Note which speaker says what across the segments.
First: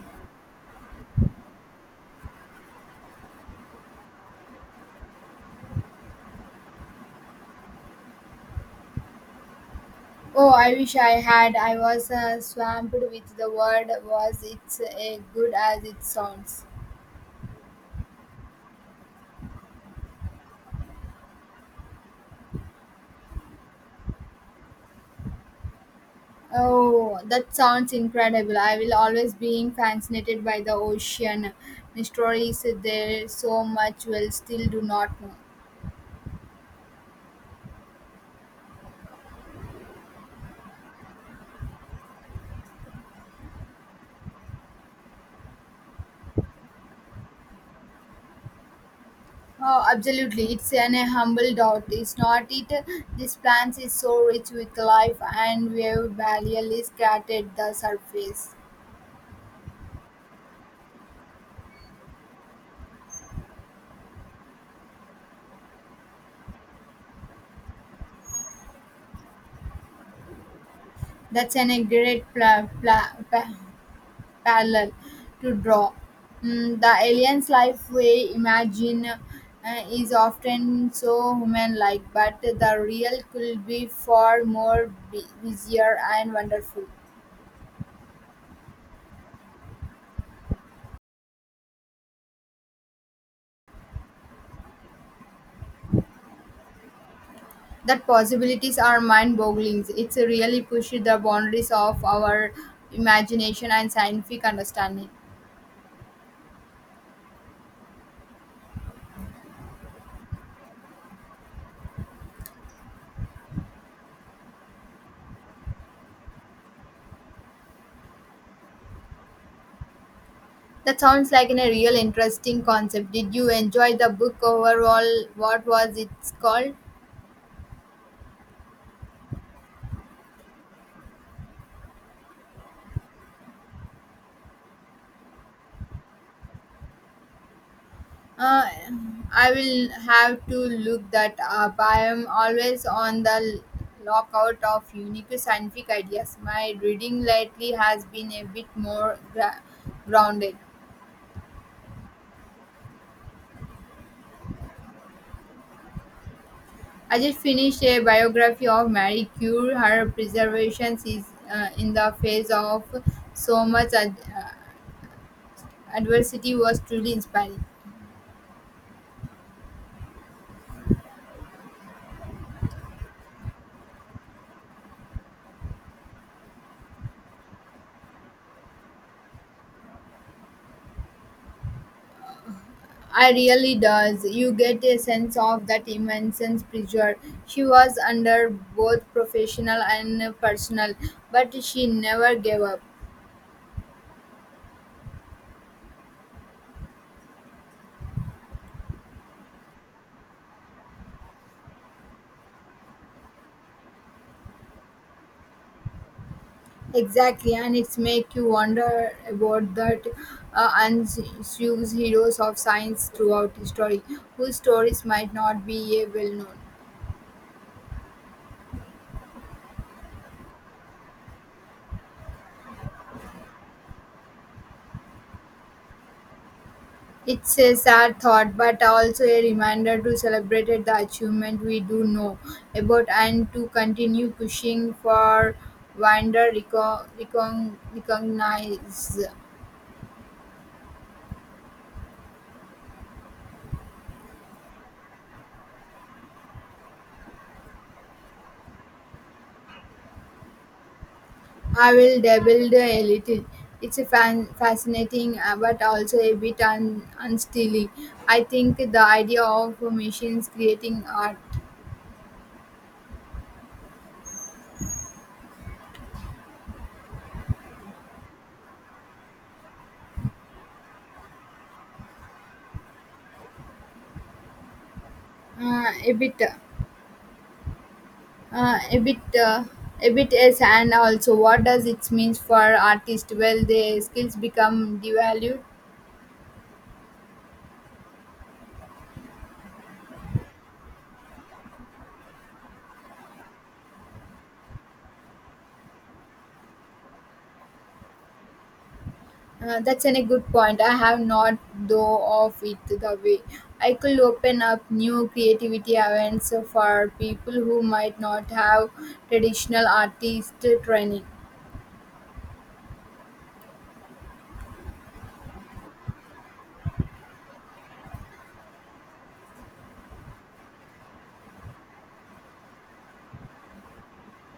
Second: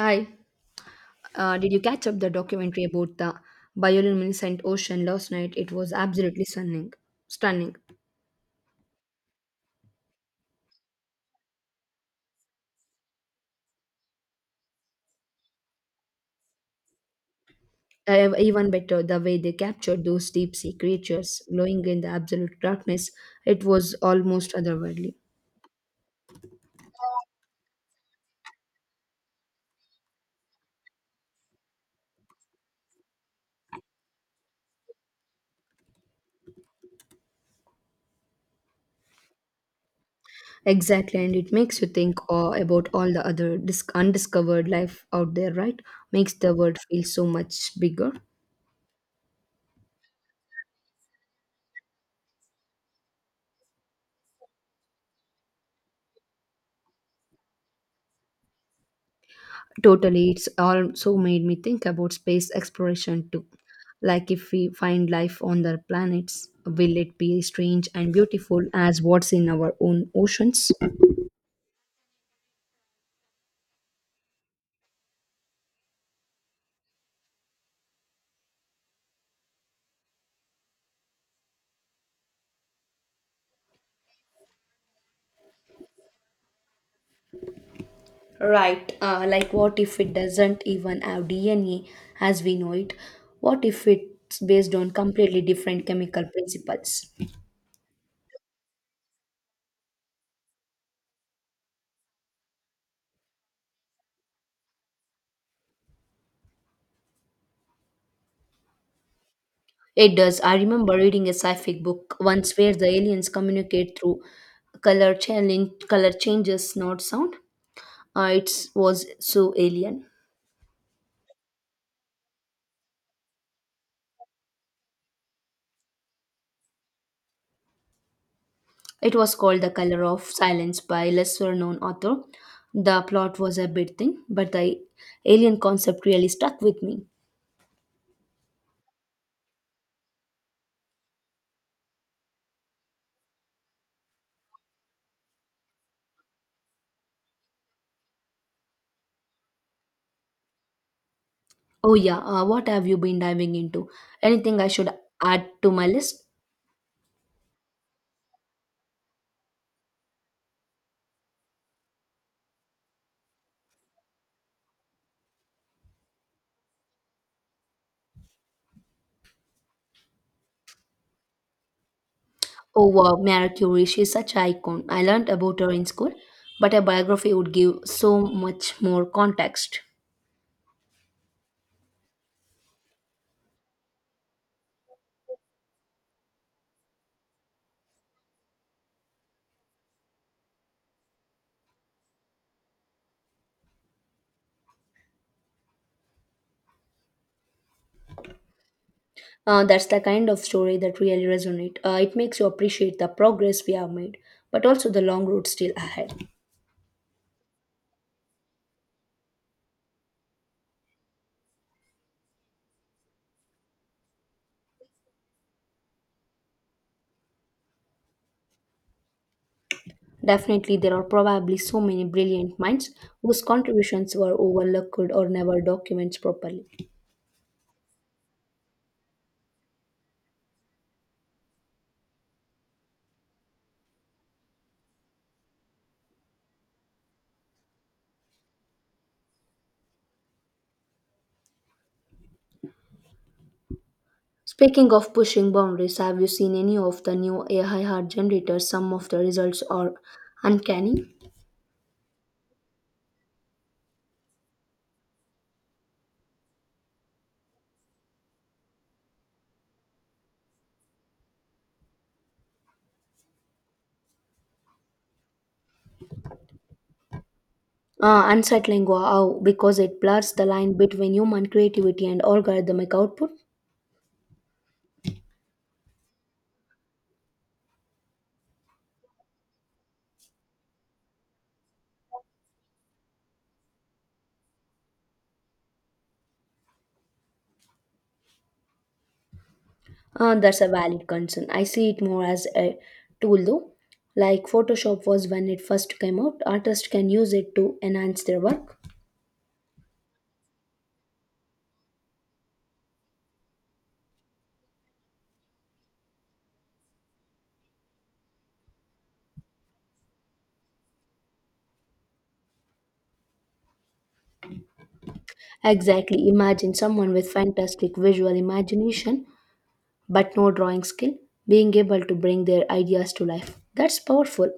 Speaker 1: Hi, did you catch up the documentary about the bioluminescent ocean last night? It was absolutely stunning. Stunning.
Speaker 2: Oh, I wish I had. I was swamped with the word was it's as good as it sounds.
Speaker 1: Even better, the way they captured those deep sea creatures glowing in the absolute darkness, it was almost otherworldly.
Speaker 2: Oh, that sounds incredible. I will always be fascinated by the ocean. Stories there so much we'll still do not know.
Speaker 1: Exactly, and it makes you think about all the other undiscovered life out there, right? Makes the world feel so much bigger.
Speaker 2: Oh, absolutely. It's an a humble doubt. It's not it. This plant is so rich with life and we have barely scratched the surface.
Speaker 1: Totally, it's also made me think about space exploration too. Like if we find life on other planets, will it be strange and beautiful as what's in our own oceans?
Speaker 2: That's an a great parallel to draw. Mm, the alien's life we imagine is often so human-like, but the real could be far more busier and wonderful.
Speaker 1: Right, like what if it doesn't even have DNA as we know it? What if it's based on completely different chemical principles?
Speaker 2: That possibilities are mind-boggling. It's really pushes the boundaries of our imagination and scientific understanding.
Speaker 1: It does. I remember reading a sci-fi book once where the aliens communicate through color channeling, color changes, not sound. It was so alien.
Speaker 2: That sounds like a real interesting concept. Did you enjoy the book overall? What was it called?
Speaker 1: It was called The Color of Silence by lesser known author. The plot was a bit thin, but the alien concept really stuck with me.
Speaker 2: Uh, I will have to look that up. I am always on the lookout of unique scientific ideas. My reading lately has been a bit more grounded.
Speaker 1: Oh, yeah, what have you been diving into? Anything I should add to my list?
Speaker 2: I just finished a biography of Marie Curie. Her preservation is in the face of so much adversity was truly inspiring.
Speaker 1: Oh, wow, Marie Curie, she's such an icon. I learned about her in school, but a biography would give so much more context.
Speaker 2: I really does. You get a sense of that immense pressure she was under, both professional and personal, but she never gave up.
Speaker 1: That's the kind of story that really resonates. It makes you appreciate the progress we have made, but also the long road still ahead.
Speaker 2: Exactly, and it's make you wonder about that unsung heroes of science throughout history, whose stories might not be well known.
Speaker 1: Definitely, there are probably so many brilliant minds whose contributions were overlooked or never documented properly.
Speaker 2: It's a sad thought, but also a reminder to celebrate the achievement we do know about and to continue pushing for wonder recognize.
Speaker 1: Speaking of pushing boundaries, have you seen any of the new AI heart generators? Some of the results are uncanny,
Speaker 2: I will dabble a little. It's a fascinating, but also a bit unstilling. I think the idea of machines creating art
Speaker 1: unsettling, wow, because it blurs the line between human creativity and algorithmic output.
Speaker 2: a bit. Uh, a bit yes and also what does it means for artists well their skills become devalued.
Speaker 1: That's a valid concern. I see it more as a tool though. Like Photoshop was when it first came out, artists can use it to enhance their work.
Speaker 2: Uh, that's an, a good point. I have not though of it the way I could open up new creativity events for people who might not have traditional artist training.
Speaker 1: Exactly. Imagine someone with fantastic visual imagination but no drawing skill being able to bring their ideas to life. That's powerful.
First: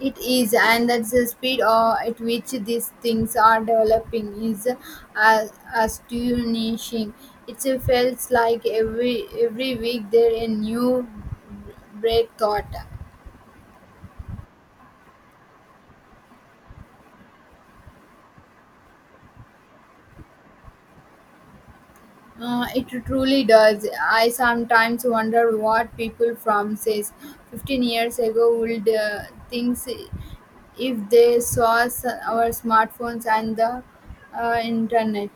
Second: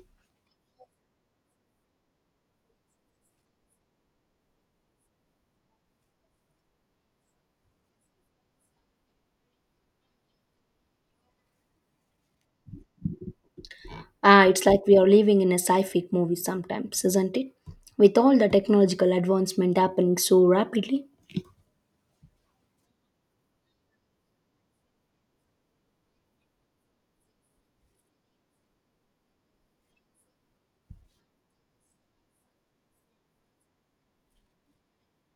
Speaker 2: It is, and that's the speed at which these things are developing is uh, astonishing. It feels like every week there a new great thought.
Speaker 1: Ah, it's like we are living in a sci-fi movie sometimes, isn't it? With all the technological advancement happening so rapidly,
Speaker 2: It truly does. I sometimes wonder what people from says 15 years ago would think if they saw our smartphones and the internet.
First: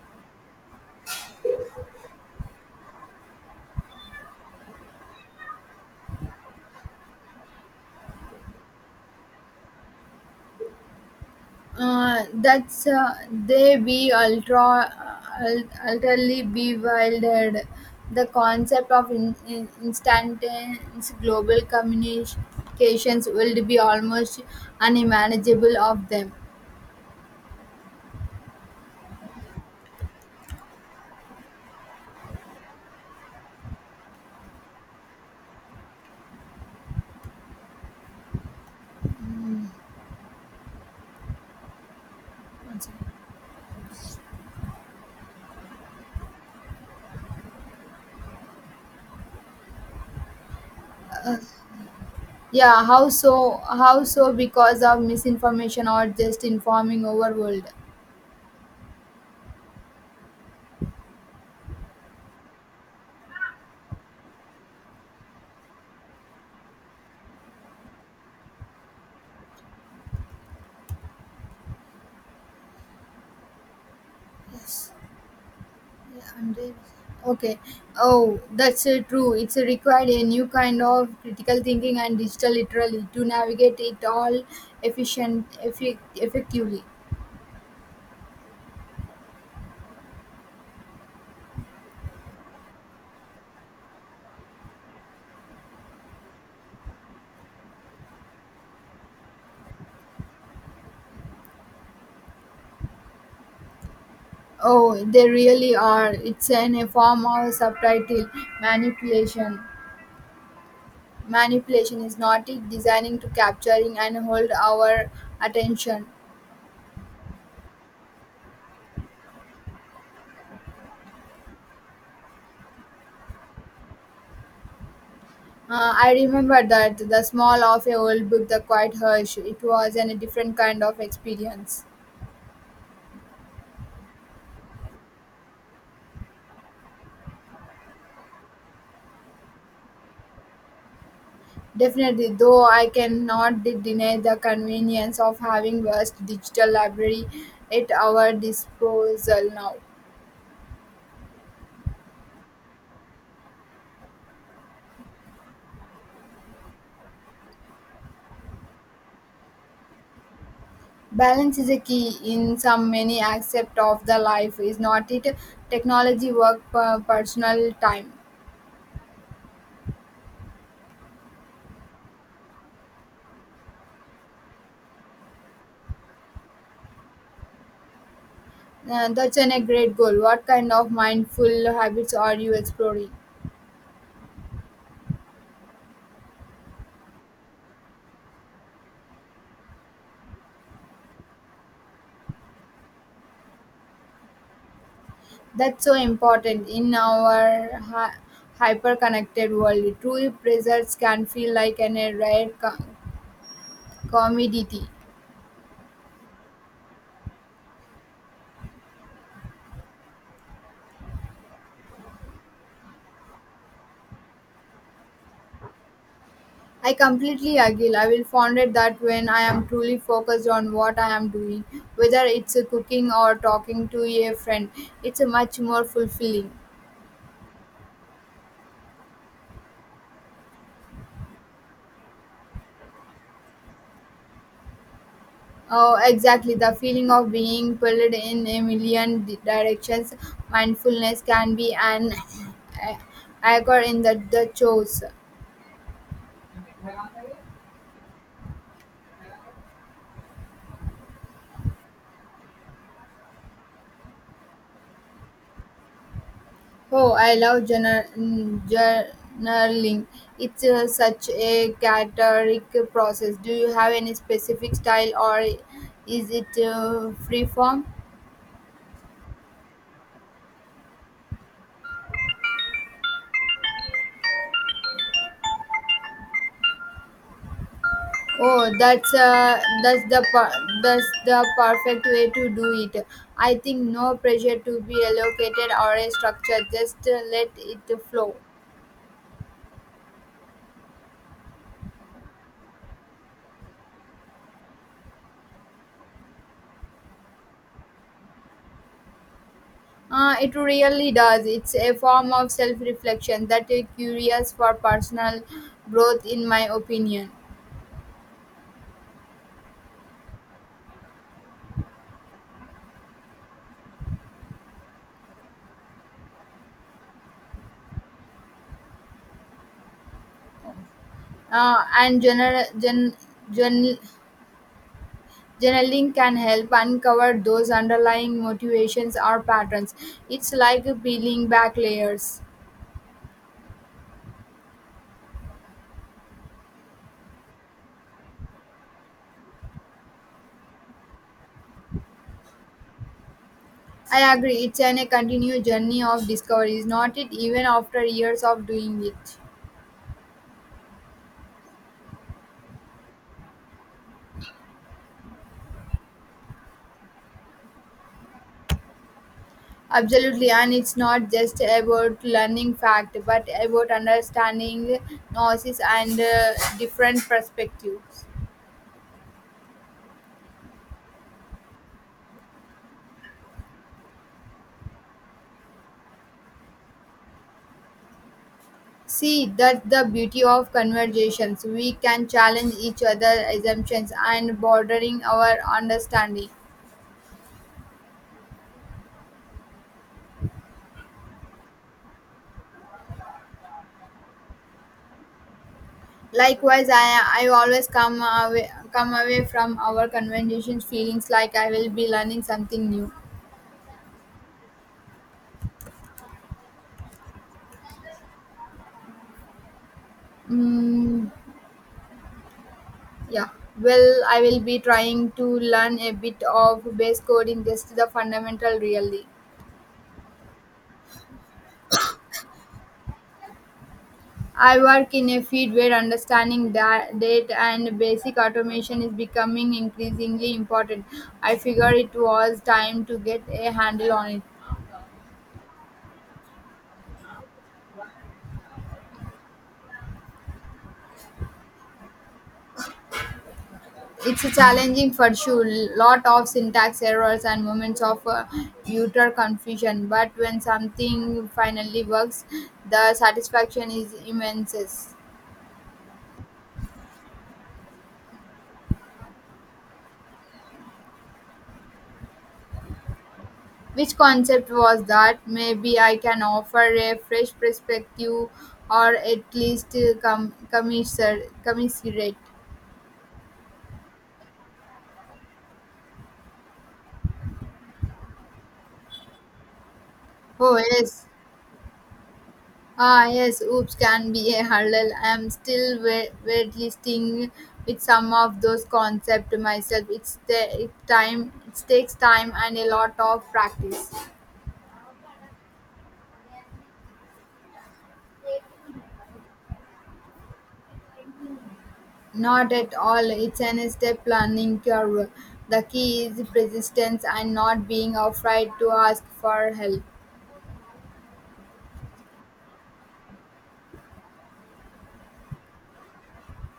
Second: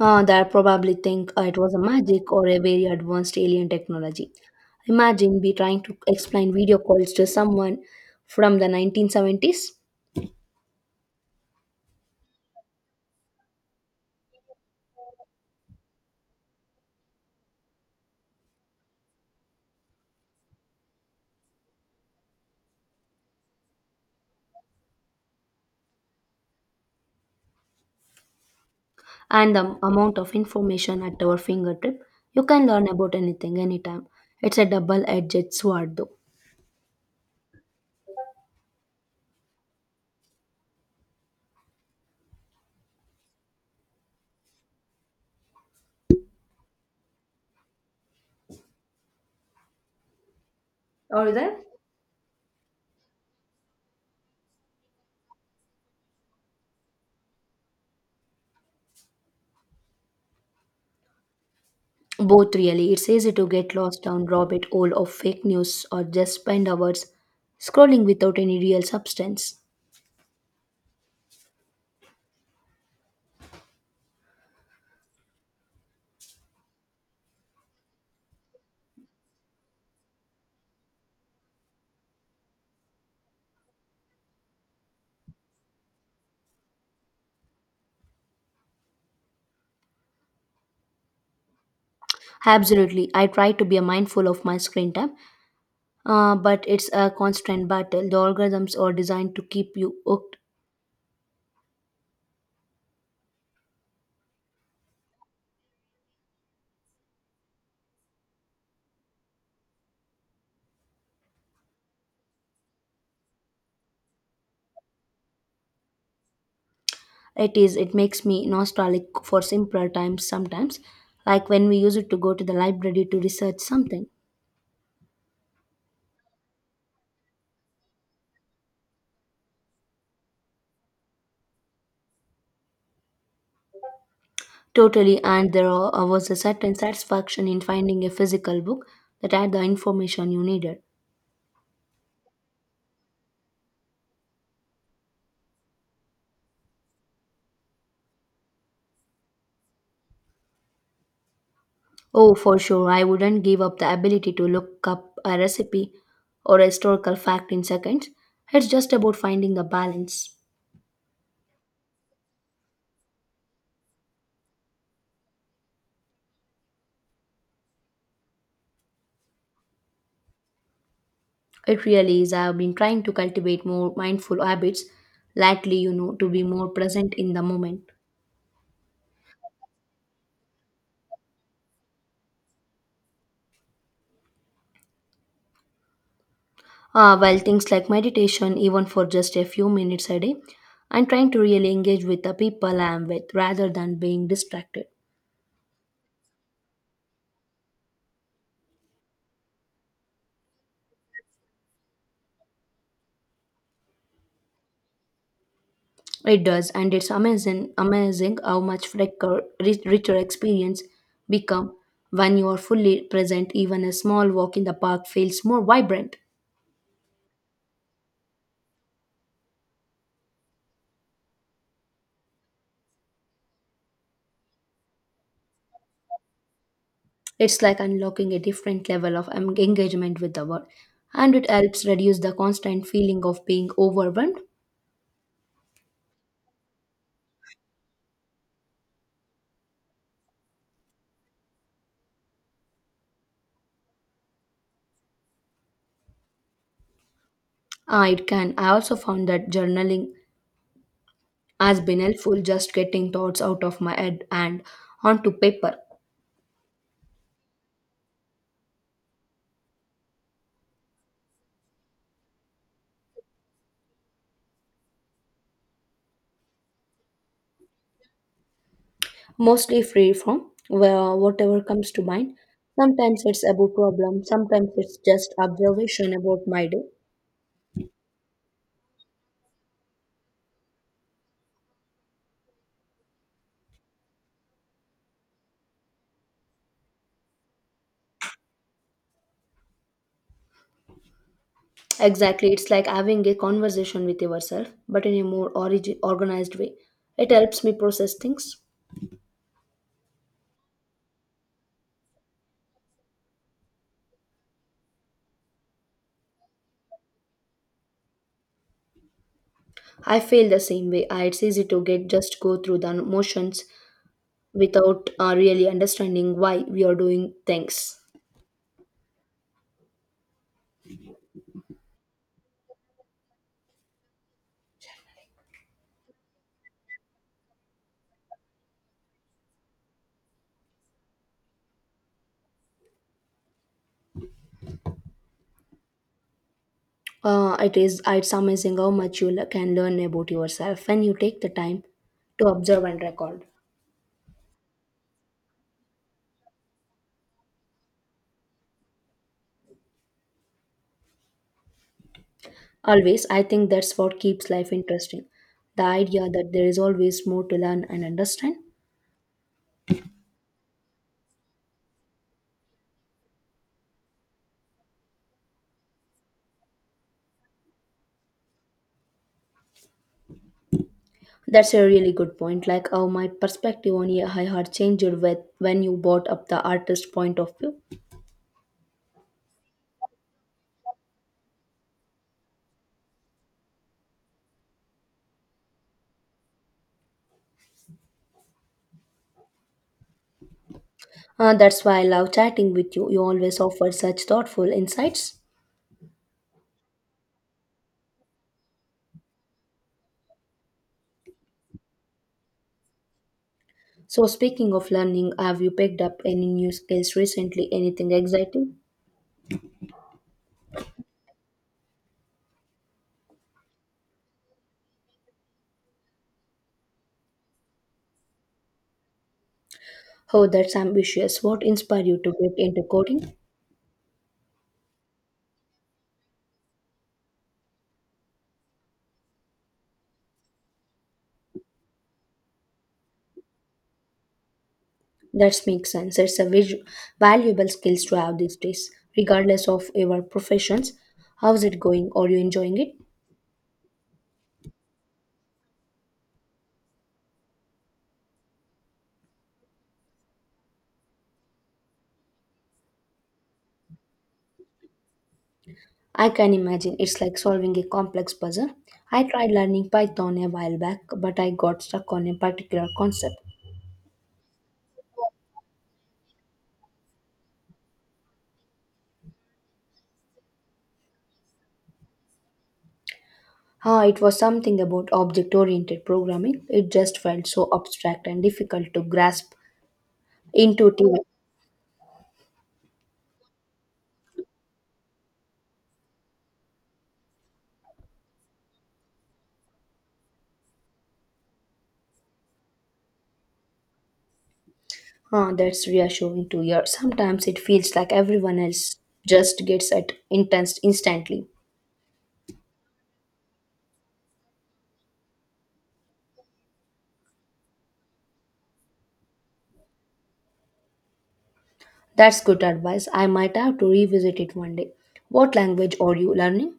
Speaker 1: they probably think it was a magic or a very advanced alien technology. Imagine be trying to explain video calls to someone from the 1970s.
Speaker 2: That's They be ultra utterly bewildered. The concept of instantaneous global communications will be almost unmanageable of them.
Speaker 1: And the amount of information at our fingertip, you can learn about anything anytime. It's a double-edged sword, though.
Speaker 2: One second.
Speaker 1: Or you there?
Speaker 2: Yeah, how so? How so? Because of misinformation or just informing overworld.
Speaker 1: Both really. It's easy to get lost down rabbit hole of fake news or just spend hours scrolling without any real substance.
Speaker 2: Yes. Yeah, and then- Okay. Oh, that's true. It's required a new kind of critical thinking and digital literacy to navigate it all efficient, effi- effectively.
Speaker 1: Absolutely. I try to be mindful of my screen time, but it's a constant battle. The algorithms are designed to keep you hooked.
Speaker 2: Oh, they really are. It's an, a form of subtitle manipulation. Manipulation is not it designing to capturing and hold our attention.
Speaker 1: It is. It makes me nostalgic for simpler times sometimes, like when we used to go to the library to research something.
Speaker 2: I remember that the small of a old book, the quiet hush. It was an, a different kind of experience.
Speaker 1: Totally, and was a certain satisfaction in finding a physical book that had the information you needed.
Speaker 2: Definitely, though I cannot deny the convenience of having vast digital library at our disposal now.
Speaker 1: Oh, for sure, I wouldn't give up the ability to look up a recipe or a historical fact in seconds. It's just about finding the balance.
Speaker 2: Balance is a key in some many aspect of the life, is not it? Technology, work, personal time.
Speaker 1: It really is. I have been trying to cultivate more mindful habits lately, you know, to be more present in the moment.
Speaker 2: That's an, a great goal. What kind of mindful habits are you exploring?
Speaker 1: Well, things like meditation, even for just a few minutes a day, I'm trying to really engage with the people I am with rather than being distracted.
Speaker 2: That's so important in our hyper-connected world. True presence can feel like an, a rare commodity.
Speaker 1: It does, and it's amazing how much richer experience become when you are fully present. Even a small walk in the park feels more vibrant.
Speaker 2: I completely agree. I will find it that when I am truly focused on what I am doing, whether it's a cooking or talking to a friend, it's a much more fulfilling.
Speaker 1: It's like unlocking a different level of engagement with the world, and it helps reduce the constant feeling of being overwhelmed.
Speaker 2: Oh, exactly. The feeling of being pulled in a million directions, mindfulness can be an a- anchor in the chores.
Speaker 1: It can. I also found that journaling has been helpful, just getting thoughts out of my head and onto paper,
Speaker 2: Oh, I love journaling. It's such a cathartic process. Do you have any specific style, or is it free form?
Speaker 1: mostly free from well, whatever comes to mind. Sometimes it's about problem, sometimes it's just observation about my day.
Speaker 2: Oh, that's that's the perfect way to do it. I think no pressure to be allocated or a structure. Just let it flow.
Speaker 1: Exactly, it's like having a conversation with yourself, but in a more organized way. It helps me process things.
Speaker 2: It really does. It's a form of self-reflection that is curious for personal growth, in my opinion.
Speaker 1: I feel the same way. It's easy to get just go through the motions without really understanding why we are doing things.
Speaker 2: And journal, gen, journal, Journaling can help uncover those underlying motivations or patterns. It's like peeling back layers.
Speaker 1: It is, it's amazing how much you can learn about yourself when you take the time to observe and record.
Speaker 2: I agree, it's an, a continued journey of discovery, is not it, even after years of doing it.
Speaker 1: Always, I think that's what keeps life interesting. The idea that there is always more to learn and understand.
Speaker 2: Absolutely, and it's not just about learning fact, but about understanding noises and different perspectives.
Speaker 1: That's a really good point. Like how my perspective on AI had changed with when you brought up the artist point of view.
Speaker 2: See, that's the beauty of conversations. We can challenge each other assumptions and bordering our understanding.
Speaker 1: That's why I love chatting with you. You always offer such thoughtful insights.
Speaker 2: Likewise, I always come away from our conversations feelings like I will be learning something new.
Speaker 1: So, speaking of learning, have you picked up any new skills recently? Anything exciting?
Speaker 2: Mm, yeah, well, I will be trying to learn a bit of base coding, just the fundamental really.
Speaker 1: Oh, that's ambitious. What inspired you to get into coding?
Speaker 2: I work in a field where understanding data and basic automation is becoming increasingly important. I figure it was time to get a handle on it.
Speaker 1: That makes sense. It's a valuable skills to have these days, regardless of your professions. How's it going? Are you enjoying it?
Speaker 2: It's a challenging for sure, lot of syntax errors and moments of utter confusion. But when something finally works, the satisfaction is immense.
Speaker 1: I can imagine it's like solving a complex puzzle. I tried learning Python a while back, but I got stuck on a particular concept.
Speaker 2: Which concept was that? Maybe I can offer a fresh perspective or at least commiserate.
Speaker 1: Ah, it was something about object oriented programming. It just felt so abstract and difficult to grasp
Speaker 2: Oh,
Speaker 1: intuitively.
Speaker 2: yes. Ah, yes, oops can be a hurdle. I am still waitlisting with some of those concepts myself. It time. It takes time and a lot of practice.
Speaker 1: Huh, that's reassuring to hear. Sometimes it feels like everyone else just gets it intense instantly.
Speaker 2: Not at all. It's an step learning curve. The key is persistence and not being afraid to ask for help.
Speaker 1: That's good advice. I might have to revisit it one day. What language are you learning?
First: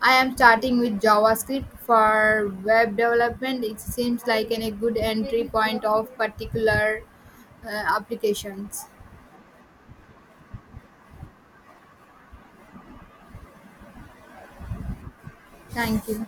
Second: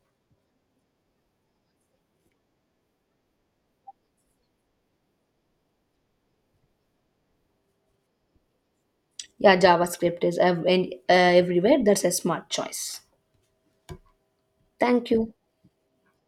Speaker 2: I am starting with JavaScript for web development. It seems like a good entry point of particular uh, applications.
Speaker 1: Yeah, JavaScript is everywhere. That's a smart choice. Thank you.
Speaker 2: Thank you.